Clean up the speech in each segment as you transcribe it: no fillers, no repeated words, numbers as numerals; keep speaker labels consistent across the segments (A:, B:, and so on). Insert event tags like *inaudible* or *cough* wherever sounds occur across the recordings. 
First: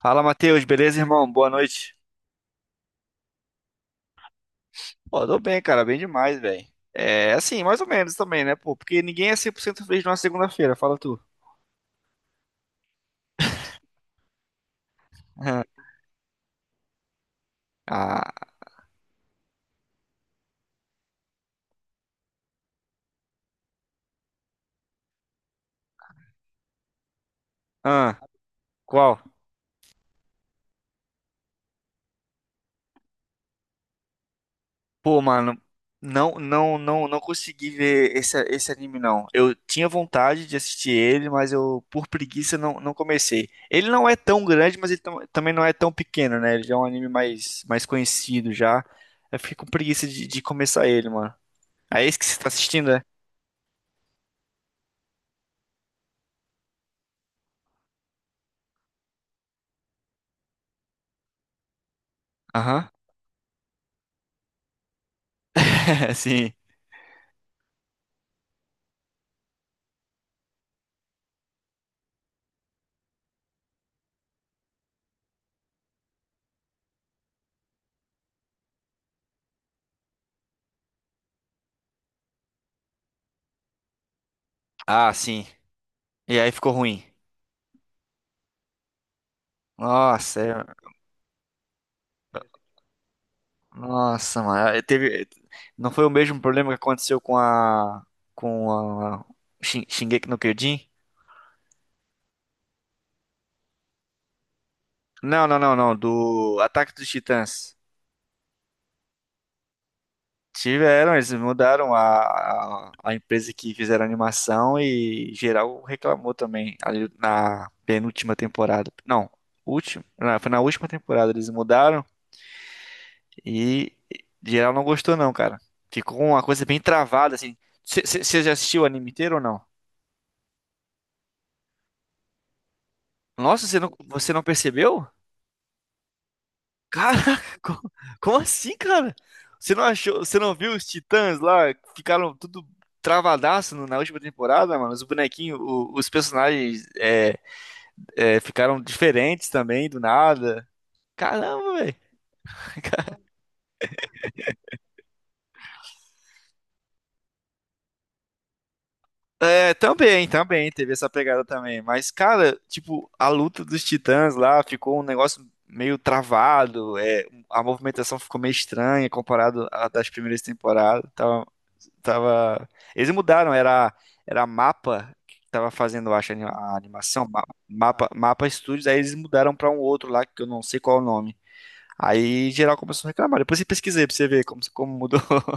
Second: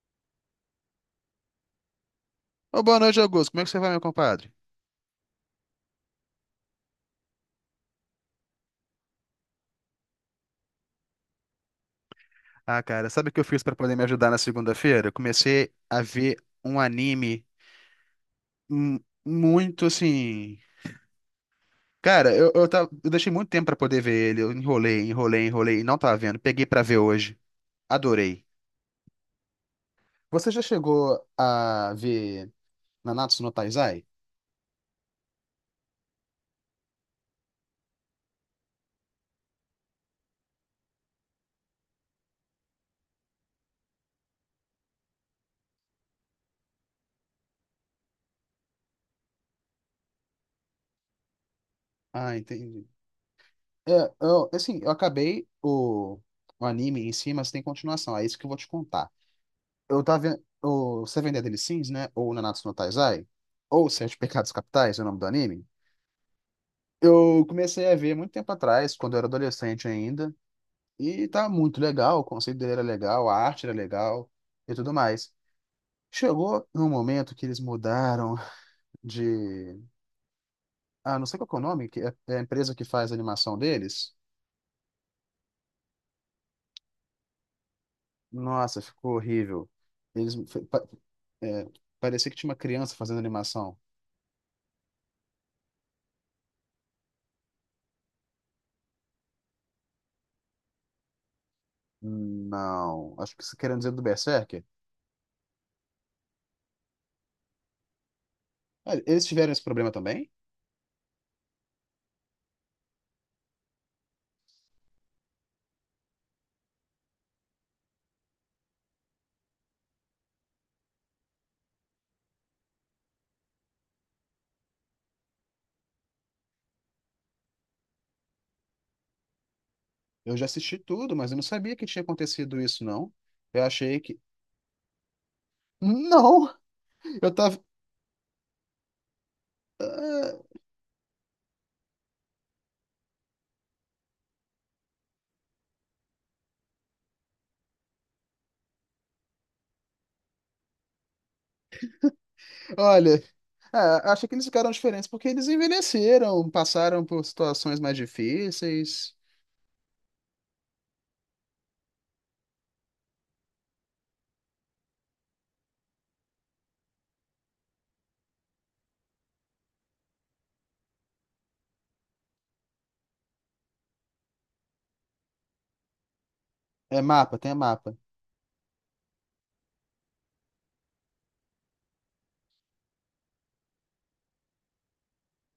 A: Fala, Matheus, beleza, irmão? Boa noite.
B: Ô, boa noite, Augusto. Como é que você vai, meu compadre?
A: Pô, tô bem, cara, bem demais, velho. É, assim, mais ou menos também, né, pô? Porque ninguém é 100% feliz numa segunda-feira, fala tu.
B: Ah, cara, sabe o que eu fiz pra poder me ajudar na segunda-feira? Eu
A: Aham.
B: comecei a ver um anime
A: Ah,
B: muito assim. Cara, eu deixei muito tempo pra poder ver ele. Eu enrolei, enrolei, enrolei e não tava vendo. Peguei pra ver hoje.
A: ah,
B: Adorei.
A: qual?
B: Você já chegou a ver Nanatsu no Taizai?
A: Pô, mano, não, não, não, não consegui ver esse anime, não. Eu tinha vontade de assistir ele, mas eu, por preguiça, não comecei. Ele não é tão grande, mas ele também não é tão pequeno, né? Ele já é um anime mais conhecido já. Eu fiquei com preguiça de começar ele, mano. É esse que
B: Ah,
A: você tá
B: entendi.
A: assistindo, é?
B: É, assim, eu acabei o anime em si, mas tem continuação. É isso que eu vou te contar. Eu tava vendo o Seven Deadly Sins, né? Ou Nanatsu no
A: Aham.
B: Taizai, ou Sete Pecados Capitais, é o nome do anime.
A: É assim.
B: Eu comecei a ver muito tempo atrás, quando eu era adolescente ainda, e tá muito legal, o conceito dele era legal, a arte era legal e tudo mais. Chegou num momento que eles mudaram de. Ah, não sei qual que é o nome, que é a empresa que faz a animação deles.
A: Ah, sim. E aí ficou ruim.
B: Nossa, ficou horrível. Eles.
A: Nossa,
B: Fe- pa-
A: é-
B: é, Parecia que tinha uma criança fazendo animação.
A: nossa, mano. Aí teve... Não foi o mesmo problema que aconteceu com a. Com a. Shingeki no Kyojin?
B: Não, acho que você querendo dizer do Berserker.
A: Não, não, não, não. Do Ataque dos Titãs.
B: Olha, eles tiveram esse problema também?
A: Tiveram, eles mudaram a empresa que fizeram a animação e geral reclamou também ali na penúltima temporada. Não, última, não, foi na última temporada eles mudaram. E geral não gostou não, cara. Ficou uma coisa bem travada, assim. Você já assistiu o anime inteiro ou não?
B: Eu já assisti tudo, mas eu não sabia que tinha acontecido isso, não. Eu
A: Nossa, você não,
B: achei que.
A: você não percebeu?
B: Não!
A: Caraca,
B: Eu
A: *laughs*
B: tava.
A: co- como assim, cara? Você não achou,
B: Ah,
A: você não viu os Titãs lá? Que ficaram tudo travadaço no- na última temporada, mano. Os bonequinhos, o- os personagens ficaram diferentes também, do nada. Caramba, velho. *laughs*
B: olha, acho que eles ficaram diferentes porque eles envelheceram, passaram por situações mais difíceis.
A: É, também, também, teve essa pegada também. Mas, cara, tipo, a luta dos titãs lá ficou um negócio meio travado, é, a movimentação ficou meio estranha comparado à das primeiras temporadas. Tava... Eles mudaram, era mapa que tava fazendo, eu acho, a
B: É
A: animação,
B: mapa, tem a mapa.
A: mapa, mapa Studios, aí eles mudaram pra um outro lá, que eu não sei qual é o nome. Aí geral começou a reclamar. Depois eu pesquisei pra você ver como mudou. *laughs*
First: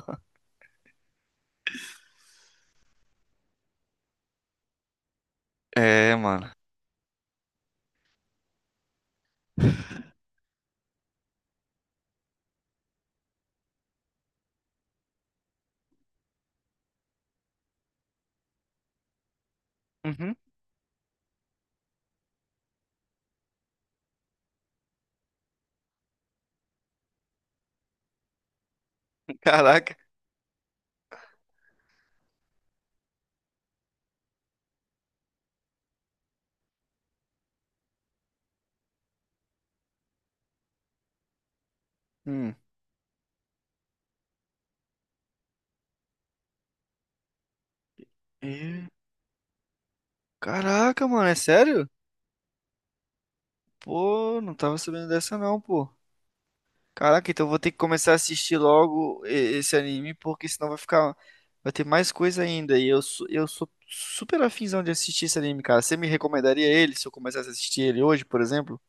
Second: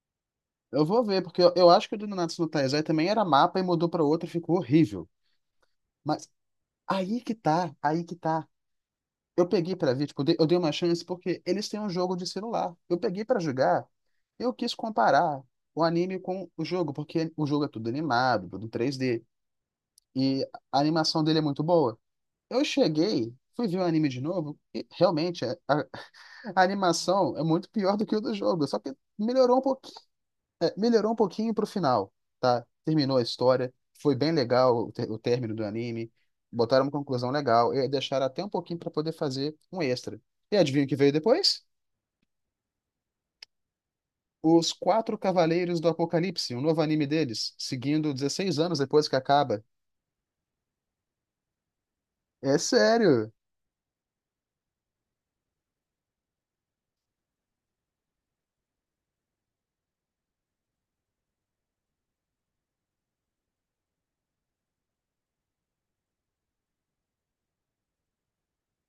B: Eu vou ver, porque eu acho que o do Nanatsu no Taizai também era mapa e mudou pra outra e ficou horrível.
A: É,
B: Mas
A: mano.
B: aí que tá, aí que tá. Eu peguei pra ver, tipo, eu dei uma chance porque eles têm um jogo de celular. Eu peguei pra jogar, eu quis comparar o anime com o jogo, porque o jogo é tudo animado, tudo 3D,
A: Uhum.
B: e a animação dele é muito boa. Eu cheguei, fui ver o anime de novo, e realmente *laughs* a animação é muito pior do que o do jogo, só que
A: Caraca.
B: melhorou um pouquinho pro final, tá? Terminou a história, foi bem legal o término do anime, botaram uma conclusão legal e deixaram até um pouquinho para poder fazer um extra. E adivinha o que veio depois?
A: Hum.
B: Os Quatro Cavaleiros do Apocalipse, um novo anime deles, seguindo 16 anos depois que acaba.
A: Caraca, mano, é sério?
B: É sério.
A: Pô, não tava sabendo dessa não, pô. Caraca, então eu vou ter que começar a assistir logo e- esse anime, porque senão vai ficar. Vai ter mais coisa ainda. E eu sou super afinzão de assistir esse anime, cara. Você me recomendaria ele se eu começasse a assistir ele hoje, por exemplo?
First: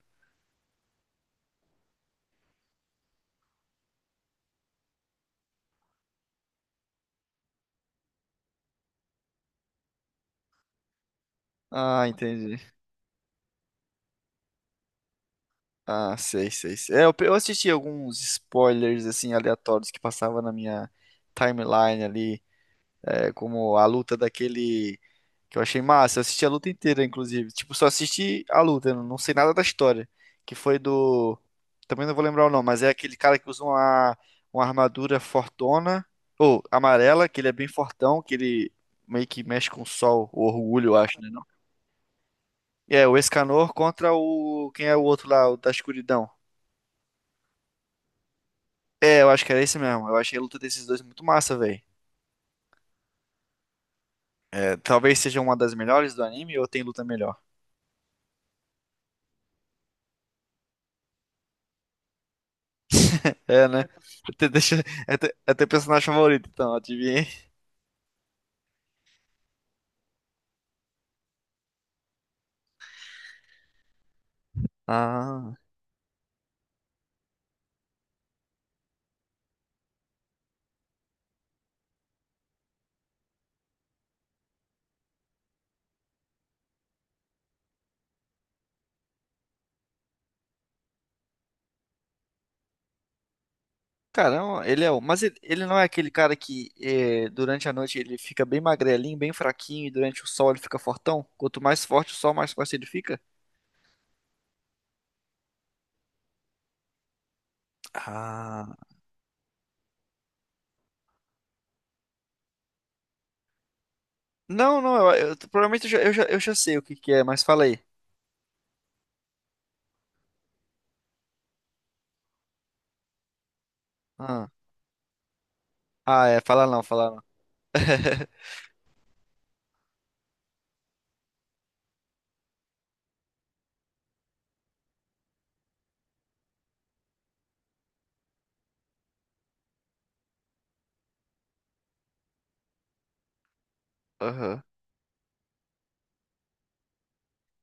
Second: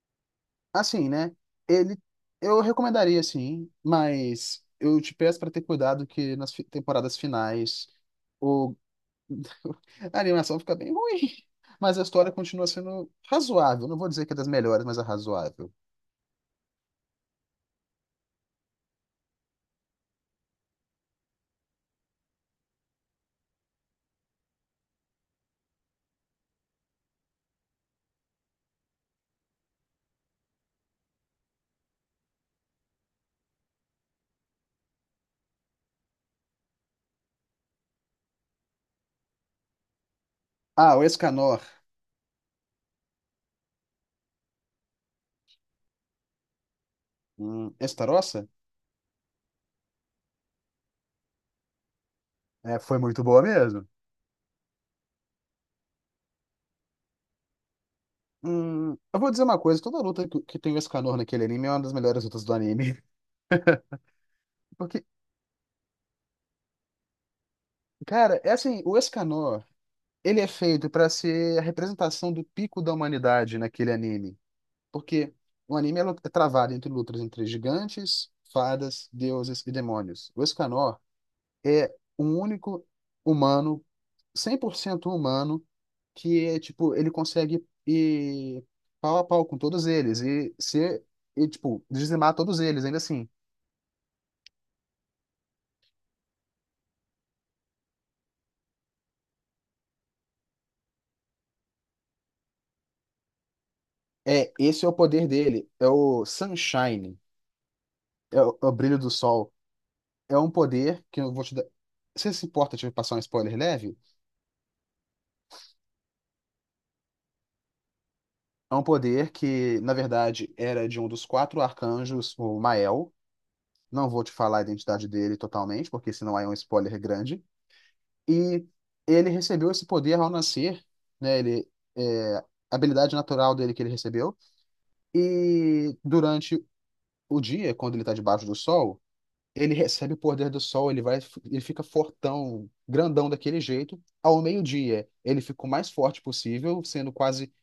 B: Assim, né? Ele, eu recomendaria sim, mas eu te peço para ter cuidado que nas temporadas finais o *laughs* a animação fica bem ruim, mas a
A: Ah,
B: história
A: entendi.
B: continua sendo razoável. Não vou dizer que é das melhores, mas é razoável.
A: Ah, sei, sei, sei. É, eu assisti alguns spoilers, assim, aleatórios que passavam na minha timeline ali. É como a luta daquele que eu achei massa. Eu assisti a luta inteira, inclusive. Tipo, só assisti a luta, eu não sei nada da história. Que foi do. Também não vou lembrar o nome, mas é aquele cara que usa uma, armadura fortona, ou amarela, que ele é bem fortão, que ele meio que mexe com o sol, o orgulho, eu
B: Ah, o
A: acho, né? Não?
B: Escanor,
A: É, o Escanor contra o. Quem é o outro lá, o da escuridão?
B: Estarossa,
A: É, eu acho que era esse mesmo. Eu achei a luta desses dois muito massa, velho.
B: é, foi muito boa mesmo.
A: É, talvez seja uma das melhores do anime ou tem luta melhor?
B: Eu vou dizer uma coisa, toda luta que tem o Escanor naquele anime é uma das melhores lutas do anime.
A: É, né? Até, deixa,
B: *laughs* Porque,
A: até, até personagem favorito, então, adivinha.
B: cara, é assim, o Escanor, ele é feito pra ser a representação do pico da humanidade naquele anime. Porque
A: Ah,
B: o anime é travado entre lutas entre gigantes, fadas, deuses e demônios. O Escanor é um único humano, 100% humano, que é, tipo, ele consegue ir pau a pau com todos eles e ser, e, tipo, dizimar todos eles, ainda assim.
A: caramba, ele é o. Mas ele não é aquele cara que eh, durante a noite ele fica bem magrelinho, bem fraquinho, e durante o sol ele fica fortão? Quanto mais forte o sol, mais forte ele fica?
B: É, esse é o poder dele, é o Sunshine, é o
A: Ah.
B: brilho do sol. É um poder que eu vou te dar. Você se importa de passar um spoiler leve?
A: Não, não, provavelmente eu já sei o que que é, mas fala aí.
B: É um poder que, na verdade, era de um dos quatro arcanjos, o Mael. Não vou te
A: Ah,
B: falar a identidade dele totalmente, porque
A: ah,
B: senão
A: é,
B: aí é um
A: fala não,
B: spoiler
A: fala não.
B: grande.
A: *laughs*
B: E ele recebeu esse poder ao nascer, né? A habilidade natural dele que ele recebeu. E durante o dia, quando ele está debaixo do sol, ele recebe o poder do sol, ele fica fortão, grandão daquele jeito. Ao
A: Aham.
B: meio-dia, ele fica o mais forte possível, sendo quase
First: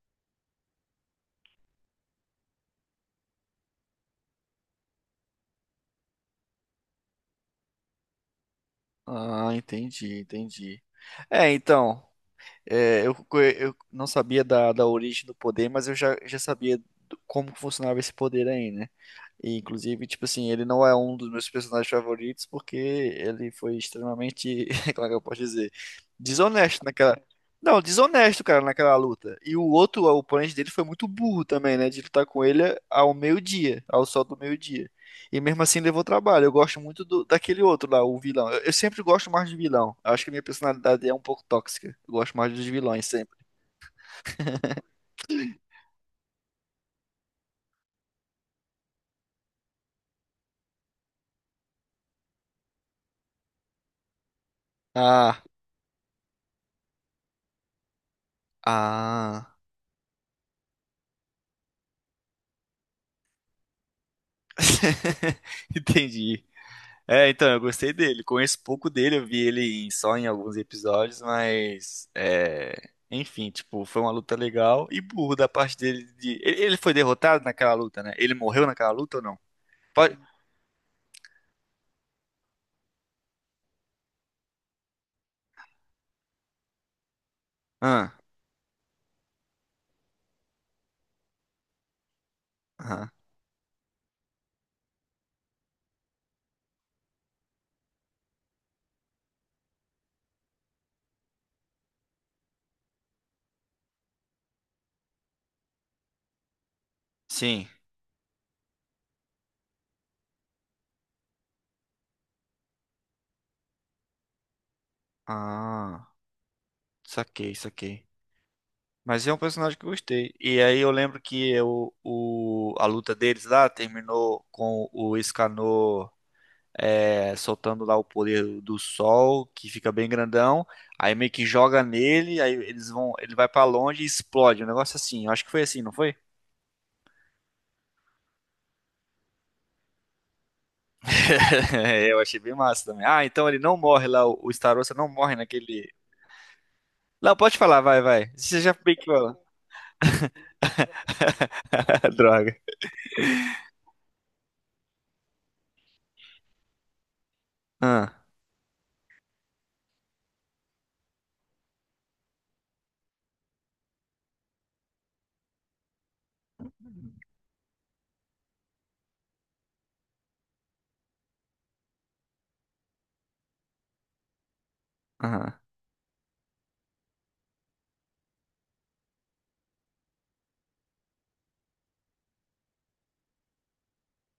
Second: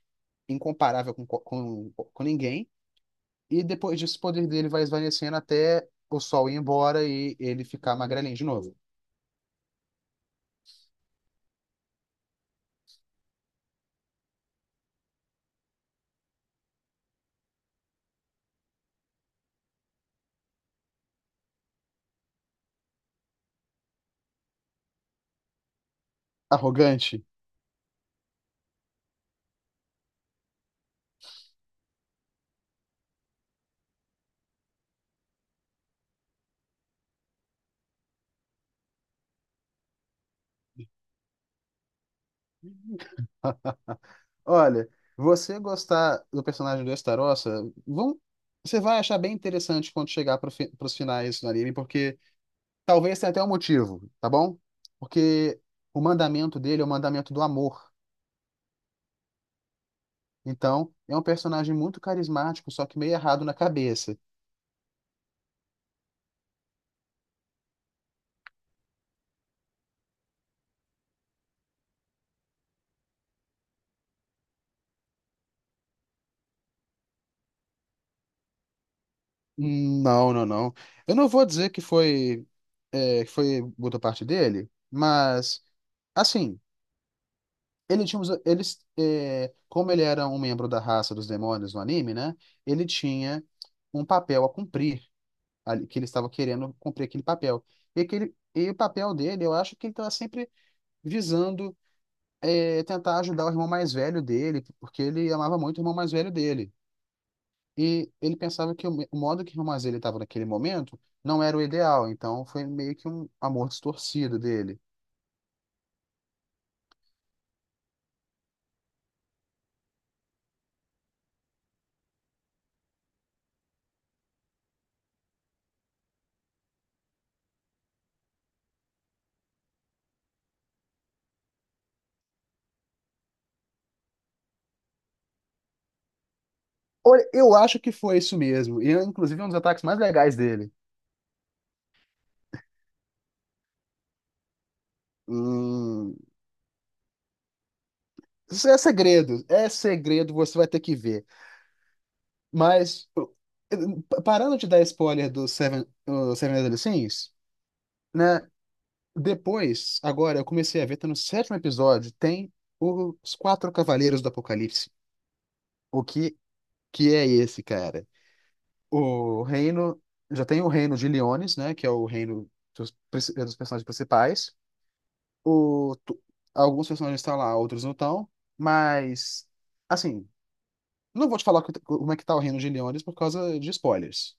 B: incomparável com ninguém. E depois disso, o poder dele vai esvanecendo até o sol ir embora e ele ficar magrelinho de novo.
A: Ah, entendi, entendi. É, então. É, eu não sabia da origem do poder, mas eu já sabia do- como funcionava esse poder aí, né? E, inclusive, tipo assim, ele não é um dos meus personagens favoritos porque ele foi extremamente, *laughs* como é que eu posso dizer? Desonesto naquela.
B: Arrogante.
A: Não, desonesto, cara, naquela luta. E o outro, o oponente dele foi muito burro também, né? De lutar com ele ao meio-dia, ao sol do meio-dia. E mesmo assim levou trabalho. Eu gosto muito do- daquele outro lá, o vilão. Eu sempre gosto mais de vilão. Eu acho que a minha personalidade é um pouco tóxica. Eu gosto mais dos vilões sempre.
B: Olha, você gostar do personagem do Estarossa, vão, você vai achar bem interessante quando chegar pros finais do anime, porque talvez tenha até um motivo, tá bom?
A: Ah,
B: Porque o mandamento dele é o mandamento do amor.
A: ah.
B: Então, é um personagem muito carismático, só que meio errado na cabeça.
A: *laughs* Entendi. É, então, eu gostei dele. Conheço pouco dele, eu vi ele em- só em alguns episódios, mas. É... Enfim, tipo, foi uma luta legal e burro da parte dele de. ele, foi derrotado naquela luta, né? Ele morreu naquela luta ou não? Pode.
B: Não, não, não. Eu não vou dizer que foi boa parte dele, mas, assim. Ele
A: Ah,
B: tinha, os- eles, é, Como ele era um membro da raça dos demônios no anime, né? Ele
A: aham.
B: tinha um papel a cumprir, que ele estava querendo cumprir aquele papel. E, e o papel dele, eu acho que ele estava sempre visando tentar ajudar o irmão mais velho dele, porque ele amava muito o irmão mais velho dele.
A: Sim.
B: E ele pensava que o modo que o irmão mais velho estava naquele momento não era o ideal, então foi meio que um amor distorcido dele.
A: Ah, saquei, saquei. Mas é um personagem que eu gostei. E aí eu lembro que eu, o, a luta deles lá terminou com o Escanor é, soltando lá o poder do sol, que fica bem grandão. Aí meio que joga nele, aí eles vão, ele vai pra longe e explode. Um negócio assim. Eu acho que foi assim, não foi?
B: Olha, eu acho que foi isso mesmo. E, inclusive, um dos ataques mais legais dele.
A: *laughs* Eu achei bem massa também. Ah, então ele não morre lá, o Starosta não morre naquele.
B: Hum,
A: Não, pode falar, vai, vai. Você
B: isso
A: já meio que falou.
B: é segredo, você vai ter que ver.
A: *laughs* Droga.
B: Mas, parando de dar spoiler do Seven, o Seven Deadly Sins,
A: Ah,
B: né? Depois, agora, eu comecei a ver, tá no sétimo episódio, tem os quatro cavaleiros do Apocalipse. O que, que é esse, cara? O reino, já tem o reino de Leones, né? Que é o reino dos personagens principais.
A: ah,
B: O, tu- Alguns personagens estão lá, outros não estão. Mas, assim, não vou te falar como é que tá o Reino de Leones por causa de spoilers.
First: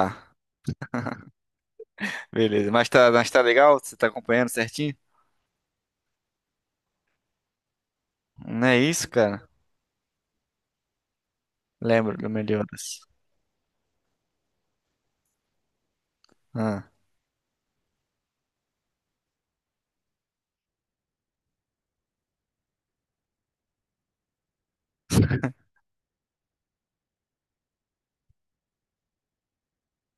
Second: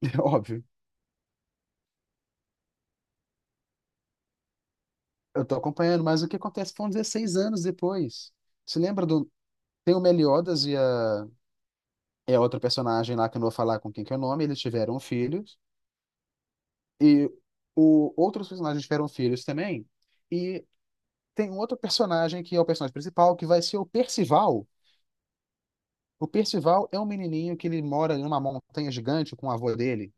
B: *laughs* É óbvio.
A: Beleza. Mas tá legal? Você tá acompanhando certinho?
B: Eu tô acompanhando, mas o que acontece foram 16 anos depois.
A: Não é
B: Você lembra
A: isso,
B: do.
A: cara?
B: Tem o Meliodas e
A: Lembro do
B: é outra
A: Meliodas.
B: personagem lá que eu não vou falar com quem que é o nome, eles tiveram filhos.
A: Ah,
B: E outros personagens tiveram filhos também. E tem um outro personagem que é o personagem principal, que vai ser o Percival. O Percival é um menininho que ele mora numa montanha gigante com o avô dele.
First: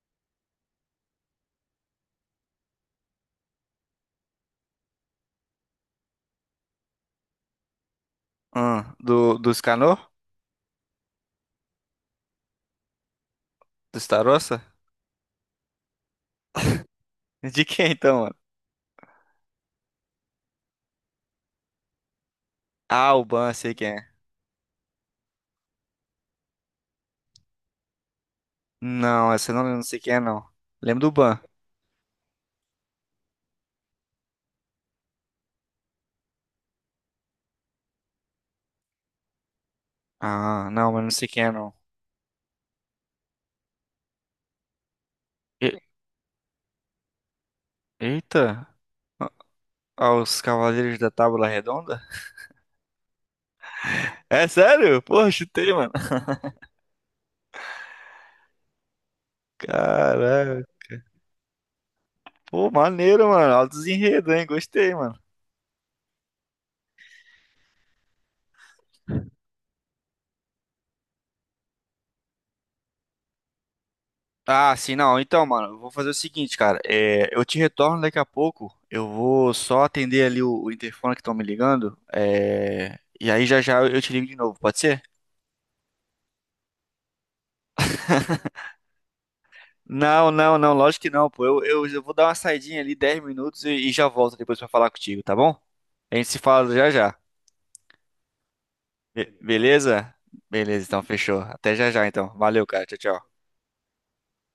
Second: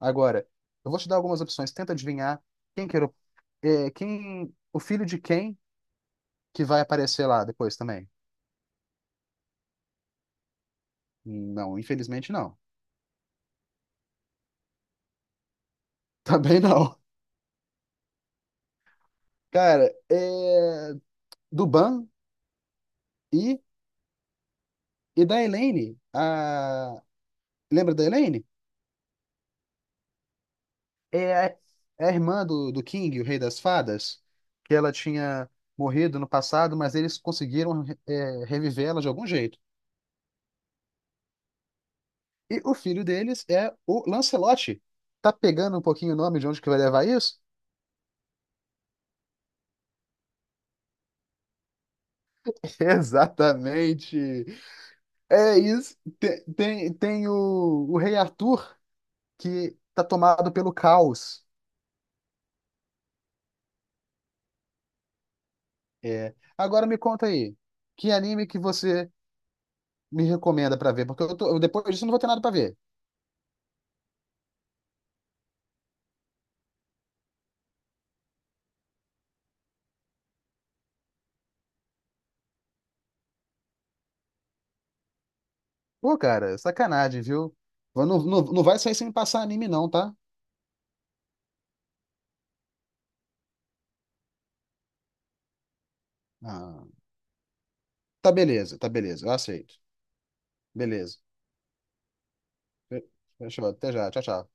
B: Agora, eu vou te dar algumas opções, tenta adivinhar quem que era o É, quem, o filho de quem que vai aparecer lá depois também?
A: ah, do Escanor?
B: Não, infelizmente não. *laughs*
A: Do Starossa?
B: Também não.
A: De quem então, mano?
B: Cara, é, do Ban
A: Ah, o Ban,
B: e,
A: sei quem é.
B: e da Elaine. Lembra da Elaine?
A: Não, essa eu não lembro, não sei quem é, não. Lembro do
B: É
A: Ban.
B: a, é a irmã do King, o Rei das Fadas, que ela tinha morrido no passado, mas eles conseguiram reviver ela de algum jeito.
A: Ah, não, mas não sei quem é, não.
B: E o filho deles é o Lancelote. Tá
A: E-
B: pegando um pouquinho o nome de onde que vai levar isso?
A: eita! Ah, ah, os Cavaleiros da Tábua Redonda?
B: *laughs* Exatamente.
A: É sério? Porra,
B: É
A: chutei, mano.
B: isso. Tem o Rei Arthur que tá tomado
A: Caralho.
B: pelo caos.
A: Pô, maneiro, mano. Altos enredos, hein? Gostei, mano.
B: É. Agora me conta aí, que anime que você me recomenda pra ver? Porque eu depois disso eu não vou ter nada pra ver.
A: Ah, sim, não. Então, mano, eu vou fazer o seguinte, cara. É, eu te retorno daqui a pouco. Eu vou só atender ali o interfone que estão me ligando. É, e aí já já eu te ligo de novo, pode ser?
B: Pô, cara, sacanagem, viu? Eu Não, não, não vai sair sem me passar anime, não, tá?
A: Não, não, não, lógico que não, pô. Eu vou dar uma saidinha ali, 10 minutos, e já volto depois pra falar contigo, tá bom? A gente se fala
B: Ah,
A: já já.
B: tá beleza, eu
A: Be-
B: aceito.
A: beleza? Beleza, então
B: Beleza.
A: fechou. Até já já, então. Valeu, cara. Tchau,
B: Fe-
A: tchau.
B: Fechou, até já, tchau, tchau.